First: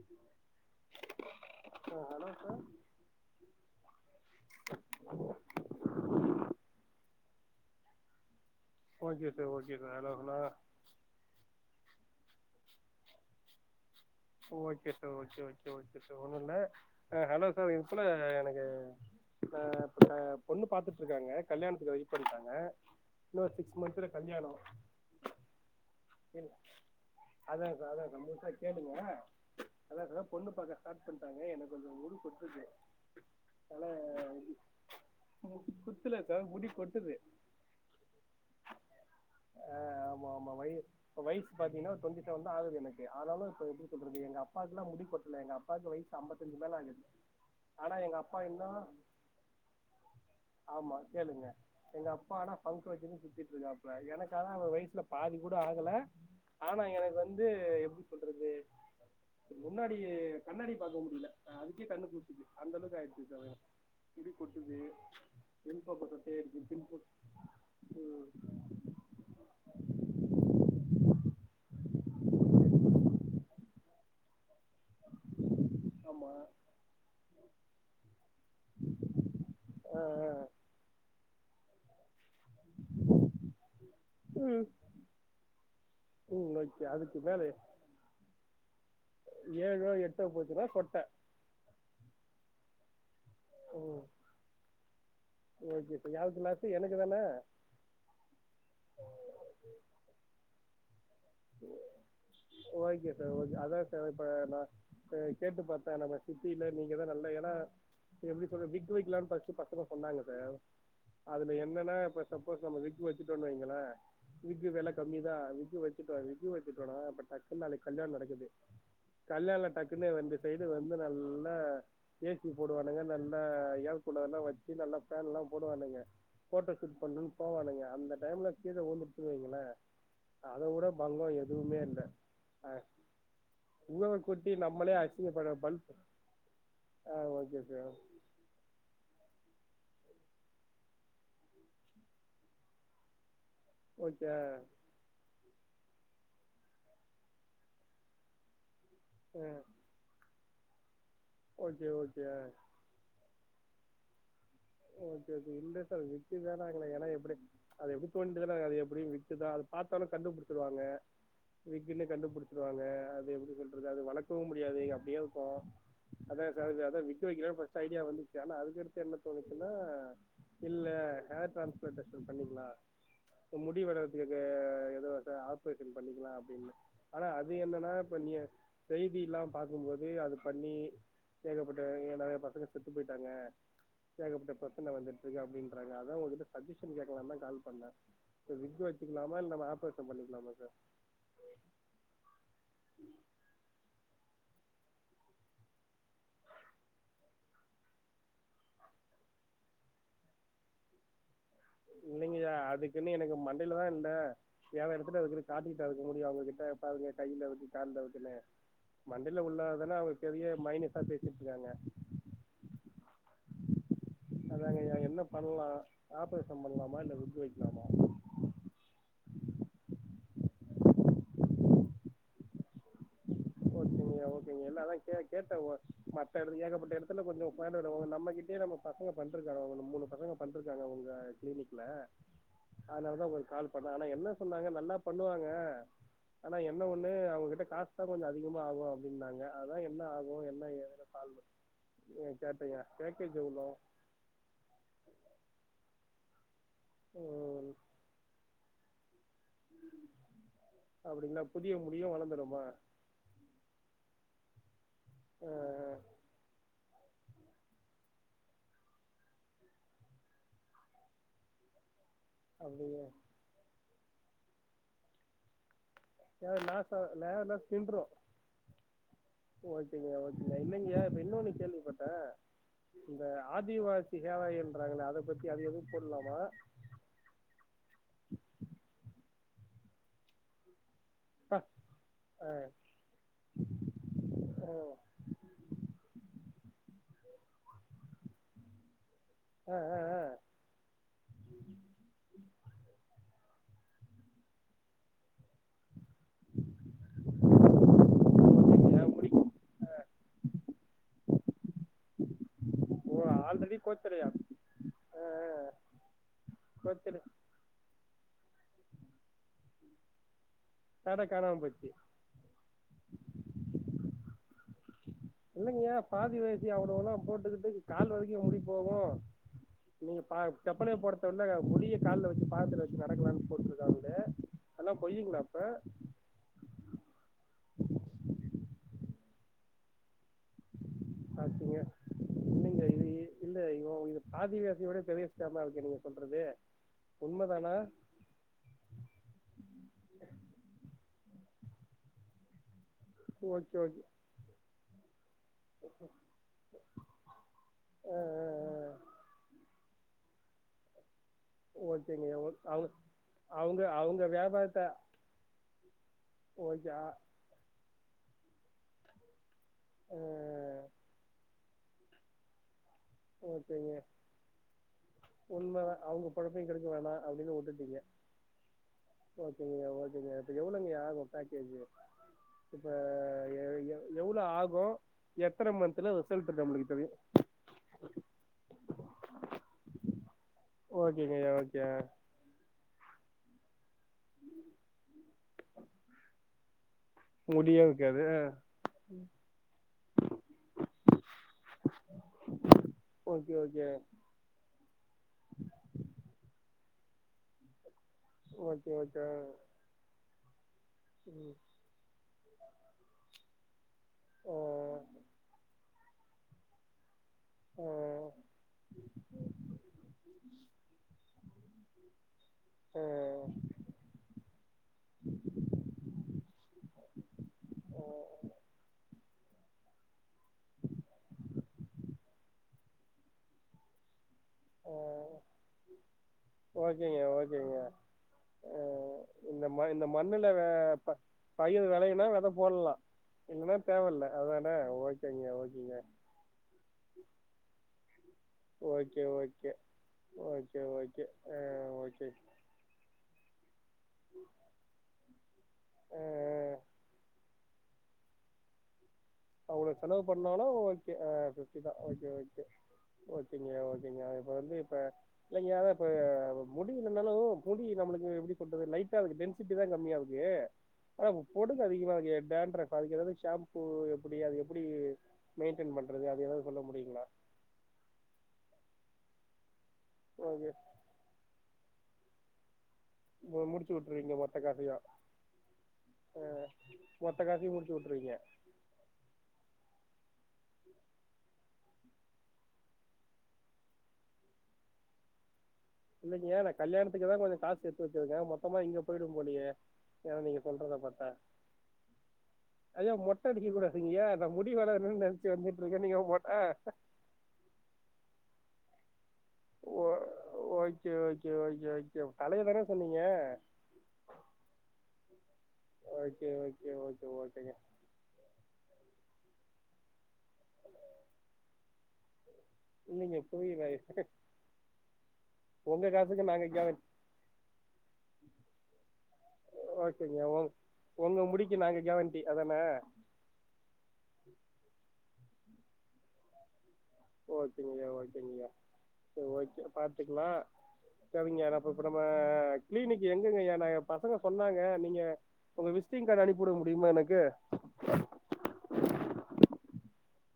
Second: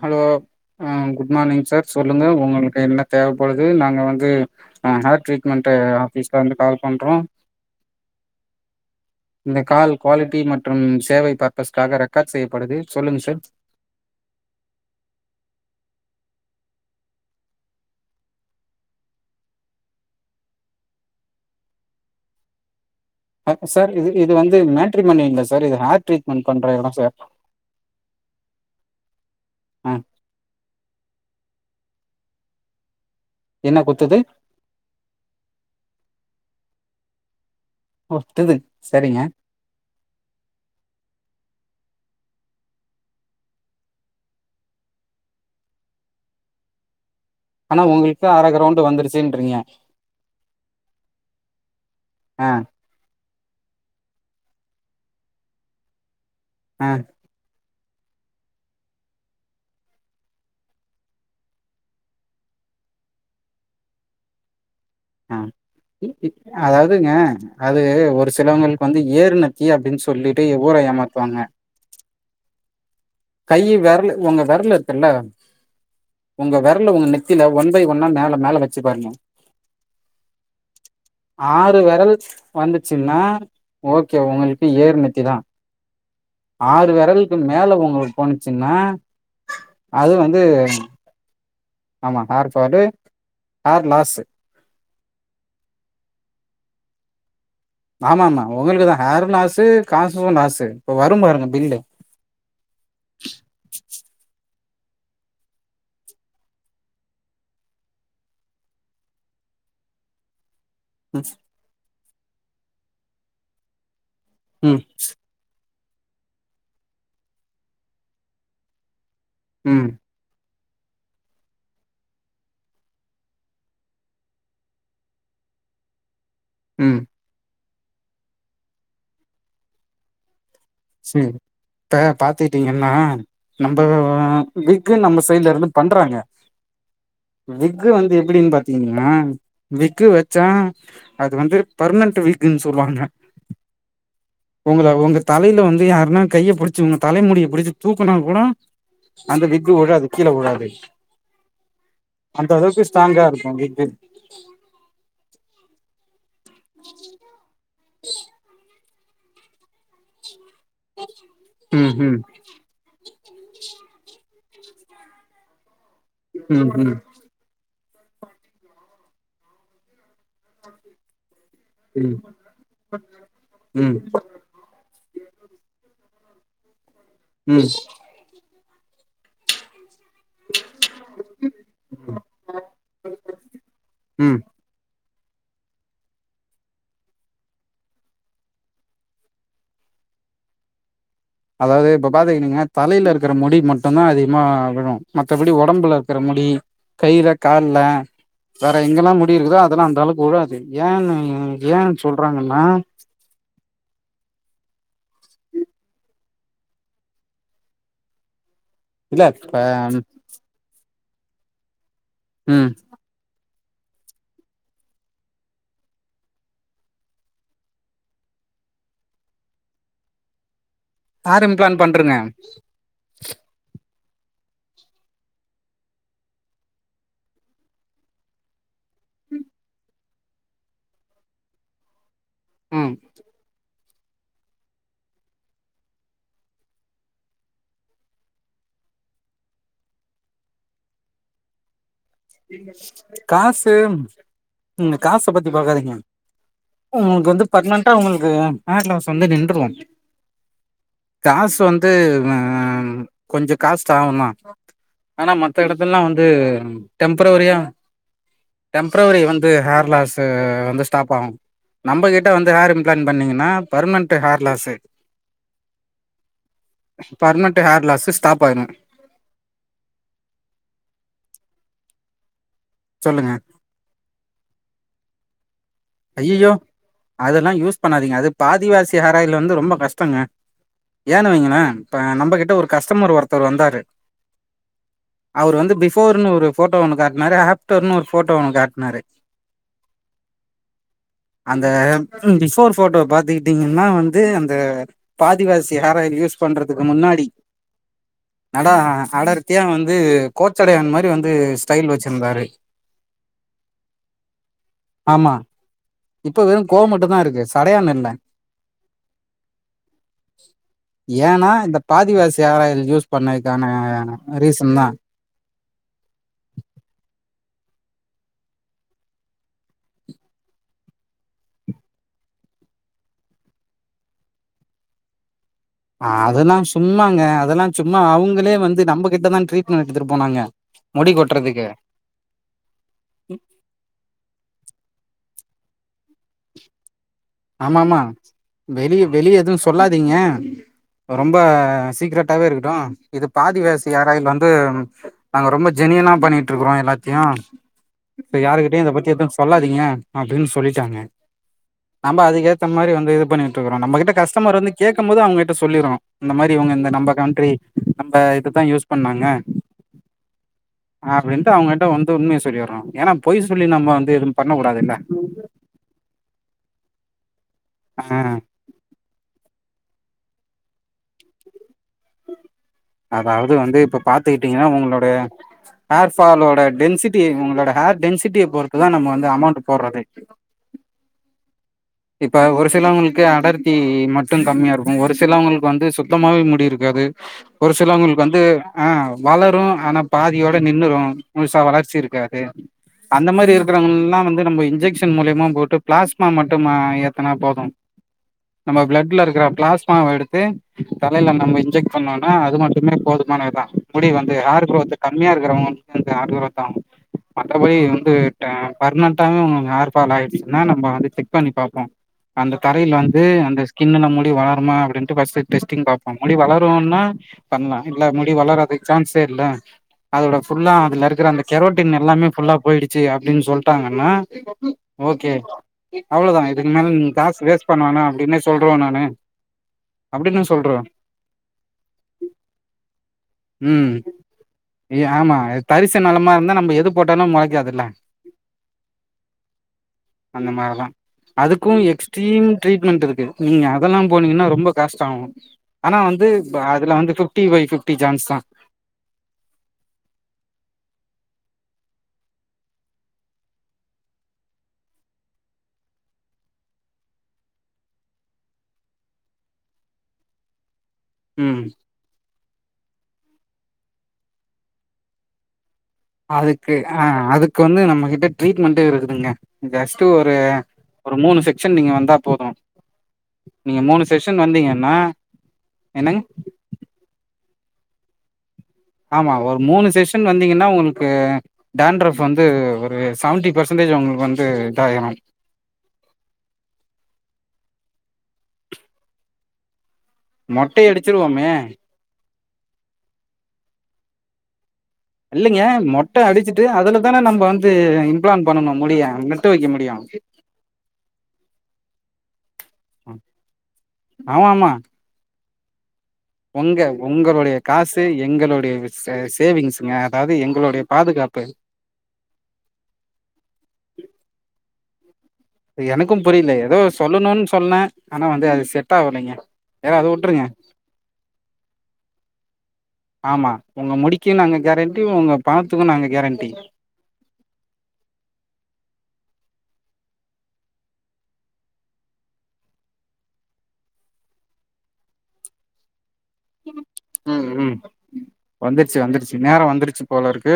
Hello அ good morning sir ஆ சொல்லுங்க ஹலோ உங்களுக்கு என்ன தேவப்படுது நாங்க வந்து அ ஹேர் ட்ரீட்மெண்ட்டு ஆஃபீஸ்லந்து கால் பண்றோ ஓகே சார் இந்த okay call sir hello hello quality மற்றும் சேவை பர்பஸ்காக ரெக் காட் செய்யப்படுது சொல்லுங்க sir okay sir okay okay okay sir ஒண்ணுல்ல அ ஹலோ சார் சொல்லுங்க எனக்கு அ அ பொண்ணு பாத்துட்ருக்காங்க கல்யாணத்துக்கு வெயிட் பண்றாங்க அ இன்னும் சிக்ஸ் சார் மந்த்ல இது இது கல்யாணம் வந்து மேட்ரிமோனி இல்ல சார் இது ஹேர் ட்ரீட்மன்ட் இல்லை. பண்ற எடோ சார் ஆ அதா சார் பொண்ணு பாக்க ஸ்டார்ட் பண்டாங்க க எனக் கொஞ்சோ முடி கொட்டுது என்ன அதனால குத்துது குத்துல சார் முடி கொட்டுது ஓ ட்டுது செரிங்க பாத்தீங்ன்னா டொண்டி செவன் தா ஆகுது எனக்கு ஆனாலு இப்ப [inaudible] எங்க அப்பாக்குல்லா முடி கொட்ல எங்க அப்பாக்கு வயிசு அம்பத்தஞ்சு மேல ஆகுது ஆனா எங்க உங்களுக்கு அப்பா அர இன்னு கிரவுண்டு வந்துருச்சுன்றீங்க ஆமா கேளுங்க எங்க அப்பா ஆ ஆனா ஃபங்க் வெச்சுன்னு சுத்திட் ஆமா எனக்கு ஆனா அவர் வயிசுல பாதி கூட ஆகுல ஆனா ஆ எனக்கு வந்து இப் [unintelligible] பண்றது முன்னாடி கண்ணாடி பாக்க முடியல அதுக்கே கண்ணு கூசுது அந்த அளவுக்கு ஆய்டுச்சு தலைல முடி கொட்டுது ஆ பின் பக்கம் சொட்டே இருக்கு பின் அதாவதுங்க பக்கம் அது ஒரு சிலவங்களுக்கு வந்து ஏறுநெத்தி அப்டின்னு சொல்லிட்டு ஊர ஏமாத்துவாங்க டி வெரலு உங்க விரலு இருக்குல ஆமா உங்க விரல் உங்க நெத்தில ஒன் பை ஒன்னா மேல மேல வச்சு பரணு ஆ, ஆ. ஆறு விரல் வந்துச்சுன்னா ஓகே ம் உங்களுக்கு ஏர்நெத்தி தா ம் ஓகே ஆறு அதுக்கு வெரலுக்கு மேல உங்க அச்சின்னா ஏழோ அது எட்டோ வந்து போச்சுன்னா சொட்டை ஆமா கார் அடே ஹேர் ம் லாஸ்ஸு ஓகே இப்போ யாருக்கு லாஸ்ஸு எனக்கு தான ஆமா ஆமா உங்களுக்குதா ஹேர்றோ லாசு காசோ லாசு ஓகே சார் ஓகே அதா சார் இப்போ நா கேட்டு பாத்தே நம்ம சுத்தில்ல நீங்கதா நல்ல ஏன்னா எப்டி சொல்ற விக் வெக்கலானு ஃபர்ஸ்ட் பசங்க சொன்னாங்க சார் ம் அதுல என்ன னா இப்ப சப்போஸ் நம்ம விக் வச்சுடோனு வைங்களா விக் ம் வேல கம்மி தா விக் வெ இப்ப விக் வச்சிட்டோனா இப்போ டக்குனு நாளைக்கு கல்யான் நடக்குது கல்யாண ம் டக்குனே வந்து சைடு வந்து நல்ல ஏசி போடுவானுங்க நல்ல ஏர் கூலர் எல்லா வச்சு நல்ல பேன்ல போடுவானுங்க போட்டோஷூட் ம் பண்ணுனு போவானுங்க அந்த டைம்ல கிழ ஊதுச்சினு வைக்கலே அத உ சரி இப்ப பாத்துட்டீங்கன்னா நம்ம உழவை கொட்டி நம்மளே விக்கு நம்ம சைடல அசிங்கப்பட இருந்து பல்ப் பண்றாங்க ஓகே விக்கு சார் வந்து எப்டின்னு பாத்தீங்கன்னா விக்கு வெச்சா அது வந்து பர்மனன்ட் வக்குனு சொல்வாங்க ஓகே உங்கள உங்க தலை வந்து யார்னா கைய புடிச் உங்க தலைமுடிய புடிச்சு தூக்கனா கூட அந்த விக் வுழாது கீழ வுழாது ஓகே ஓகே அந்த அளவுக்கு ஸ்ட்ராங்கா இருக்கும் லிட்டு [inaudible] ஓகே ஓகே இல்ல சார் ஏனா எப்டி அது எப்டி தோண்டியது அப்டியே விட்டுதா அத பாத்தொன்ன கண்டுபிடி வாங்க ம் விக்குல ம் கண்டுபிடிச்சிருவாங்க.. அது எப்டி சொல்றது அது வழக்கு தூங்க முடியாது அப்டிய இருக்கும் அதா ம் சார் ம் அத விக்கு வக்ற ஐடியா வந்துச்சு ஆனா அதுக்கடுத்து என்ன தோணுச்சுனா இல்ல ஆ டிரான்ஸ்பர்டேசன் பண்ணிகளா முடி ம் ம் வளரதுக்கு எதோ ஆஸ்பட்டல் பண்ணிக்லா அப்டின்னு ஆனா அது ம் என்னனா இப்ப நீய செய்தியெலா பாக்கும்போது அது பண்ணி ஏகப்பட்ட நிறைய பசங்க செத்துப் போயிட்டாங்க ம் ஏகப்ட்ட பிரச்சன வந்துட்றுக்கு அப்டின்றாங்க, அதா உங்ககிட்ட சஜஷன் கேக்கலானுதா கால் பண்ண, விக்கு வச்சிகலாமா இல்ல ஆப்ரேஷன் பண்ணிக்லாமா சார்? அதாவது இப்ப பாத்திங்னா தலையில இருக்கற முடி மட்டும்தா அதிகமா விழும், மத்தபடி உடம்புல இருக்கற முடி, கையில கால்ல வேற எங்கலா முடி இருக்குதோ அதெலா அந்த அளவுக்கு விழாது ஏன்னு ஏன் இல்லைங்க சொல்றாங்கன்னா அதுக்குன்னு எனக்கு மண்டையிலதா இல்ல வேற இடத்துலருக்கு காட்டிட்டாருக்க முடியும். அவங்ககிட்ட பாருங்க கையிலருக்கு கால்லருக்குனு இல்ல மண்டைல இப்ப உள்ளதானா அவங்க பெரிய மைனஸ் பேசிட்டுருக்காங்க ம் அதாங்க ஐயா என்ன பண்லாம், ஆப்ரேசன் பண்லாமா, இல்ல விக்கு வக்லாமா? ஆர்எம் பிளான் பண்றுங்க ங்க ஓகேங்க, இல்ல அதா கேட்டேன் ஓ மத்த இடத்ல ஏகப்பட்ட இடத்ல கொஞ்சம் பயம், நம்மகிட்ட நம்ம பசங்க பண்ட்ருக்காங்களா ஒண்ணு மூணு பசங்க பண்ட்ருக்காங்க உங்க க்ளினிக்ல ம் அதனாலதா உங்ளுக்கு கால்ப் பட் ஆனா என்ன சொன்னாங்க நல்லா பண்ணுவாங்க, ஆனா என்ன ஒண்ணு அவங்ககிட்ட காசுதா கொஞ்சம் அதிகமா ஆவும் அப்டினாங்க, அதா என்ன ஆகும் என்ன ஏதுனு கால் பண் காசு உம் காச பத்தி பாக்காதீங்க. உங்ளுக்கு வந்து ம், பர்மனன்ட்டா உங்ளுக்கு ஹேர்லாசு வந்து நின்றுவோம் அப்படிங்களா காசு புதிய வந்து முடியும் வளர்ந்துருமா ஆம் கொஞ்ச காஸ்ட்டாவுனா ஆ ஆனா மத்த அஹ், எடத்தில்லா வந்து டெம்பரவரியா டெம்பரவரி வந்து ஹேர் லாஸ்சு வந்து ஸ்டாப்பாவு நம்பகிட் த வந்து ஹேர் அப்படிங்க இம்பிளான் பண்ணீங்கனா permanent hair loss [inaudible] hair loss stop ஆயிடும் ஓகேங்யா ஓகேங்யா இல்லங்யா இப்ப இன்னொனு கேள்வி பட்ட இந்த சொல்லுங்க ஆதிவாசி காலங்கரங்களை அத பத்தி அது போடலாமா ஐய்யயோ அதெல்லா யூஸ் பண்ணாதீங்க அது பாதிவாசி ஆஹராயில இருந்து ஒரு ரொம்ப கஷ்டங்க ஏன ஆ வைங்கல்லா இப்ப நம்ம ஆ கிட்ட ஒரு கஸ்டமர் ஒருத்தர் வந்தாரு அவரு வந்து பிபோர்ன்னு ஒரு போட்டோ ஒண்ணு காட்டினாரு ஆப்டர்னு ஒரு போட்டோ ஒண்ணு காட்டினாரு ஆ ஆ ஆ அந்த பிஃபோர் போட்டோ பாத்தீ துகிட்டிங்கன்னா வந்து அந்த பாதிவாசி ஹார் ஆயில் யூஸ் பண்றதுக்கு முன்னாடி நடா ஓகேங்க, முடிக்கும் அடர்த்தியா வந்து கோச்சடையான் மாதிரி வந்து ஸ்டைல் வச்சிருந்தாரு ஓ ஆல்ரெடிக் கோச்சடையான் ஆ ஆமா அஹ் இப்ப வெறு கோ மட்டும்தா இருக்கு சடையான் இல்ல டாடா ஏனா காணாம இந்த போச்சு பாதிவாசி ஹார் ஆயில் யூஸ் பண்ணதுக்கான ஏா ஆ ரீசன்தா இல்லைங்கயா பாதி வச்சி அவ்வளவுல்லா போட்டுக்கிட்டு கால் வரக்கு முடி போகு நீங்க பா செப்பளைய போடுத விலை முடிய கால வச்சு பாாதத்துல வச்சு நடக்கலாம்னு போட்டுருக்காங்கள அதல்லா பொயுங்களா அதெல்லாம் சும்மாங்க டிரெட்மென் எத்துட்டு போனாங்க முடி அங்க கொட்டுறதுக்கு இங்க இது இல்ல இவன் இது பாதிவோசியோட பெரிய விஷமா இரு நீங்க சொல்றது ஆமாம வெளி வெளிய எது சொல்லாதீங்க ரொம்ப சீக்ரட்டாவே இருக்கட்டும் இது ஓகே பாதிவசி ஓகே ஹார் ஆயில் வந்து நாங்க ரொம்ப ஜெனியுனா பண்ணிட்டு இருக்கறோ எல்லாத்தையு யாருகிட்டயு இத பத்தி எதுவு சொல்லாதீங்க அப்படின்னு சொல்லிட்டாங்க நம்ம ஓகேங்க அதுக்கேத்த அவங்க மாரி வந்து இது பண்ணிட்டு இருக்கறோ அவங்க நம்ம கிட்ட அவங்க கஸ்டமர் வந்து வியாபாரத்தை கேட்கும் போது அவங்க கிட்ட சொல்லிடனு இந்த மாரி அவங்க இந்த ஓகே நம்ம ஆ, கண்ட்ரி நம இது தா யூஸ் பண்ணாங்க அப்படின்ட்டு அவங்கிட்ட வந்து உண்மய சொல்லிறோ ஏன்னா பொய் சொல்லி நம்ம ஓகேங்க வந்து எதுவும் பண்ண கூடாதுல்ல கேடுக்க வேணா அப்படின்ட்டு விட்டுட்டுங்க ஆ ஓ சரி ஓகேங்க இப்ப எவ்வளோங்க ஆகும் பேக்கேஜ் இப்ப அதாவது எ வந்து இப்ப எ- எவ்வளோ பாத்துக்கிட்டீங்கன்னா ஆகும் உங்களோட எத்தனை மந்த்ல ஹேர் ரிசல்ட் ஃபாலோட நம்மளுக்கு தெரியும் டென்சிட்டி உங்களோட ஹேர் டென்சிட்டிய பொறுத்து தா நம்ம வந்து அமௌண்ட் போடுறது ஓ கே கையா ஓக் இப்ப ஒரு சிலவங்களுக்கு க்கு அடர்த்தி மட்டு கம்மியா இருக்கு ஒரு சிலவ்ங்களுக்கு வந்து சுத்தமாவே முடி இருக்காது ஒரு முடியே இருக்காது சிலவ்ங்களுக்கு வந்து ஆஹ் வளரு ஆனா பாதியோட நின்னுரு முழுசா வளர்ச்சி இருக்காது அந்த மாரி ஓகே ஓகே இருக்கிறவ்ங்கல்லா வந்து நம்ப இன்ஜெக்ஷன் மூலியமா போட்டு பிளாஸ்மா மட் ஆஹ் ஏத்துனா போது நம்ம ஓகே பிளட்ல ஓகே இருக்கிற பிளாஸ்மாவ எடுத்து தலைல ம் நம்ம இன்ஜெக்ட் பண்ணோனா அது மட்டுமே போதுமானதுதா முடி வந்து ஆ ஹார் குரோத்து கம்மியா இருக்கிறவ்ங்க எனக்கு ஹேர் க்ரோத் ஆவனு மற்றபடி ஆ வந்துடே பர்மனன்டாவு ஹேர்ஃபால் ஆயிருச்சுனா நம்ம வந்து செக் பண்ணி பாப்போ அந்த தரையில ஆ வந்து அந்த ஸின்னுல முடி வளருமா அப்டின்ட்டு ஃபஸ்ட்டு டெஸ்டிங் பாப்போ முடி வளருன்னா பண்லா ஆ இல்ல முடி வளர்றதுக்கு சான்ஸே இல்ல அதோட ஃபுல்லா அதுல இருக்குற அந்த கெரோட்டின் எல்லாமே ஃபுல்லா போயிடுச்சு அப்டின் சொல்லிட்டாங்கனா ம் ஆ ஓகே அவ்ளோதா இதுக்கு மேல நீங்க ஓகேங்க காசு வேஸ்ட் ஓகேங்க பண்ண வேணா அப்டின்னே சொல்றோ நானு அஹ் இந்த ம இந்த அப்டின்னு மண்ணுல சொல்றோ ப பயிர் வெலையுனா வெத போட்லா உம் இ ஆமா ஓகேங்க தரிசு நெலமா இருந்தா நம்ம எது போட்டாலு மொளைக்காதுல்ல ஓகே ஓகே அந்த ஓகே மாரிதா ஓகே ஆ அதுக்கு ஓகே எக்ஸ்ட்ரீம் ட்ரீட்மெண்ட் இருக்கு நீங்க அதெல்லா போனீங்கனா ரொம்ப காஸ்டாகு ஆனா ஆ வந்து வ அதுல வந்து ஃபிப்டி ஃபை ஃபிப் ட்டி ஜான்ஸ்தா அவளவு செலவு பண்ணாலு ஓகே ஆஹ் திருப்திதா ஓகே ஓகே அப்பிடியா சேரி நா இப்ப வந்து இப்ப இல்லைங்க இப்ப அது முடி இல்லனாலு முடி நம்மளுக்கு எப்டி சொல்றது லைட்டா இருக்கு டென்சிட்டி தா கம்மியா இருக்கு ஆமா ம் பொடுகு அதிகமா இருக்கே டேண்ட்ரஃப் இப்ப அதுக்கு எதாது ஷாம்பூ அப்டியா எப்டி மெய்ன் அதுக்கு ஆஹ் அதுக்கு வந்து நம்ம கிட்ட ட்ரீட்மெண்டே இருக்கு [unintelligible] து ஒரு ஓகே ஒரு மூணு செக் செம் நீங்க வந்தா போது அ நீங்க முடிச்சு மூணு விட்ருவீங்க செக்ஷன் மொத்த காசையு வந்தீங்கன்னா என்னங்க ஆஹ் மொத் த்த காசையு முடிச்சு விட்ருவீங்க ஆமா ஒரு மூணு செஷன் வந்தீங்கனா ஒங்களுக்கு டான்ட்ரஃப் வந்து ஒரு சவன்டி பெர்சன்டேஜ் ஒங்களுக்கு வந்து இதாய்ரு இல்லலைங்க நா கல்யாணத்துக்கு தா கொஞ்ச காசு சேத்து வச்சிருக்க மொத்தமா இங்க போயிடு போலையே மொட்டை அடிச்சிருவோமே ஐயா மொட்ட அடிக்க கூடாதுங்யா அத முடி வளரணும்னு நினைச்சு இல்லைங்க வந்துட்டு இருக்கேன் நீங்க மொட்ட மொட்டை அடிச்சுட்டு அதுல தானே நம்ப வந்து இம்ப்ளான் பண்ணனு முடிய வைக்க முடியு ஓ ஓகே ஓகே ஓகே ஓகே தலைய தானே ஆ சொன்னீங்க ஓகே ஒங்க ஓகே ஓகே ஒங்களுடைய ஓகேங்க காசு எங்களுடைய விஸ்வாஸ் தேவிங்ஸுங்க அதாது எங்களோடைய பாதுகாப்பு இல்லைங்க புரியல உங்க எனக்கும் காசுக்கு புரில நாங்க எதோ கேரண்டி சொல்லணுன் சொன்ன ஆனா வந்து அது செட்டாவலய்ங்க ஏக அத ஓகேங்க உட்ருங்க உங்க உங்க முடிக்கு நாங்க கேரண்டி அதானே ஆமா ஒங்க முடிக்கி நாங்க கேரண்டி ஒங்க பணத்துக்கு நாங்க கேரண்டி ஓகேங்கய்யா ஓகேங்கய்யா ஓக்கே பாத்துக்குலா சரிங்கயா நா ப இப்ப நம்ம கிளினிக் எங்கங்கயா நாங்க பசங்க சொன்னாங்க நீங்க ஒங்க விஸ் உம் உம் வந்துருச்சு வந்துருச்சு நேரோ வந்துருச்சு தோழருக்கு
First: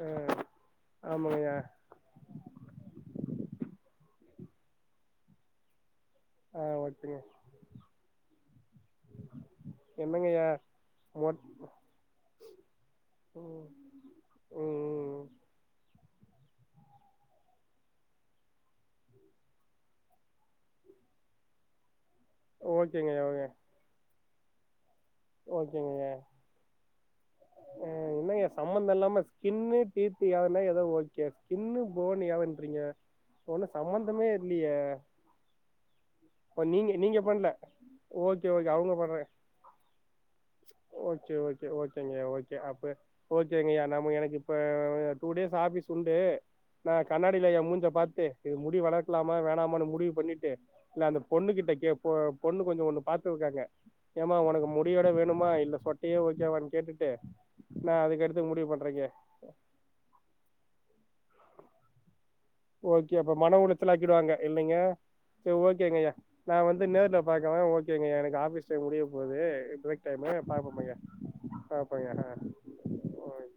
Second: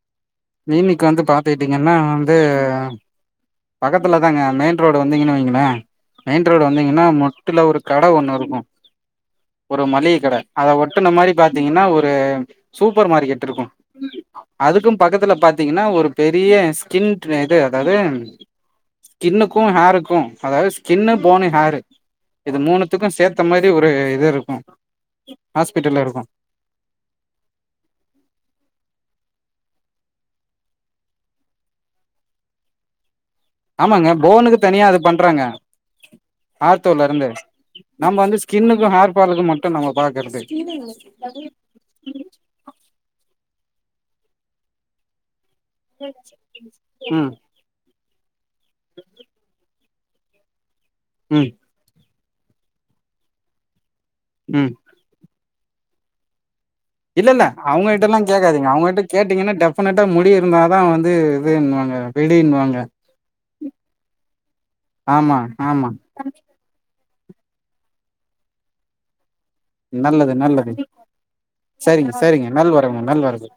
ஆ மீனிக்கு வந்து ஆமாங்கய்யா பாத்துகிட்டீங்கன்னா வந்து பக்கத் துலதாங்க மெயின் ரோடு வந்தீங்கனு வைங்களே மெயின் ஆ ரோடு வந்தீங்கன்னா ஓகேங்க முட்டுல ஒரு கட ஒன்னுருக்கு ஒரு மளிக கட என்னங்கய்யா அத ஒட்டுன மாரி மொ பாத்தீங்கன்னா ஒரு சூப்பர் ம் மார்க்கெட் இருக்கு அதுக்கும் ம் பாத்தீங்கன்னா ஒரு பெரிய ஸ்கின்ட்ர இது அதாது ஸ்கின்னுக்கூ ஹேருக்கூ அதாது ஸ்கின்னு போனு ஹேரு இது மூணத்துக்கு ஓகேங்கய்யா சேத்த மாரி ஒரு இதுரு கு ஓக்கேங்கய்யா அ என்னங்கையா சம்மந்தில்லாம கின்னு டீத்து அதல்லா எதோ ஓக்கே ஸ்கின்னு போனு யாவன்றீங்க ஆமாங்க போனுக்கு தனியா அது பண்றாங்க ஓ நீங்க நீங்க ஆர்த்தோலருந்து பண்ல நம்ம வந்து ஸ்கின்னுக்கு ஹேர்ஃபாலுக்கு மட்டு நம்ம பா ஓக்கே ஓக்கே ஓக்கேங்கய்யா ஓக்கே அப்ப ஓக்கேங்கயா நம்ம எனக்கு இப்ப டூ டேஸ் ஆஃபிஸ் உண்டு நா ம் கண்ணாடில ஏ மூஞ்ச பாத் இது முடி வளர்கலாமா வேணாமானு மு டிவு பண்ணிட்டு இல்ல அந்த பொண்ணு ம் கிட்ட கேப் ப பொண்ணு கொஞ்சோ ஒன்னு பாத்துருக்காங்க ஏம்மா ஒனக்கு ம் மு டி வேணுமா இல்ல சொட்டயே ஓக்கேவான் இல்லல்ல அவுங்ககிட்டல்லா கேக்காதீங்க அவுங்ககிட்ட பண்றேங்க கேட்டீங்கன்னா டெபஃனட்டா முடி இருந்தாதா வந்து வேணுவாங்க ஓக்கே அப்ப மன உளச்சலாக்கிடுவாங்க இல்லைங்க ஆமா சேரி ஆமா ஓக்கேங்கய்யா நா வந்து நேர்ல பாக்வா ஓகேங்கய்யா எனக்கு ஆபிஸ் டைம் முடிய போ நல்லது நல்லது சரிங்க பாப்போம்ய்யா சரிங்க நல்வரவு ஆ நல்வரவு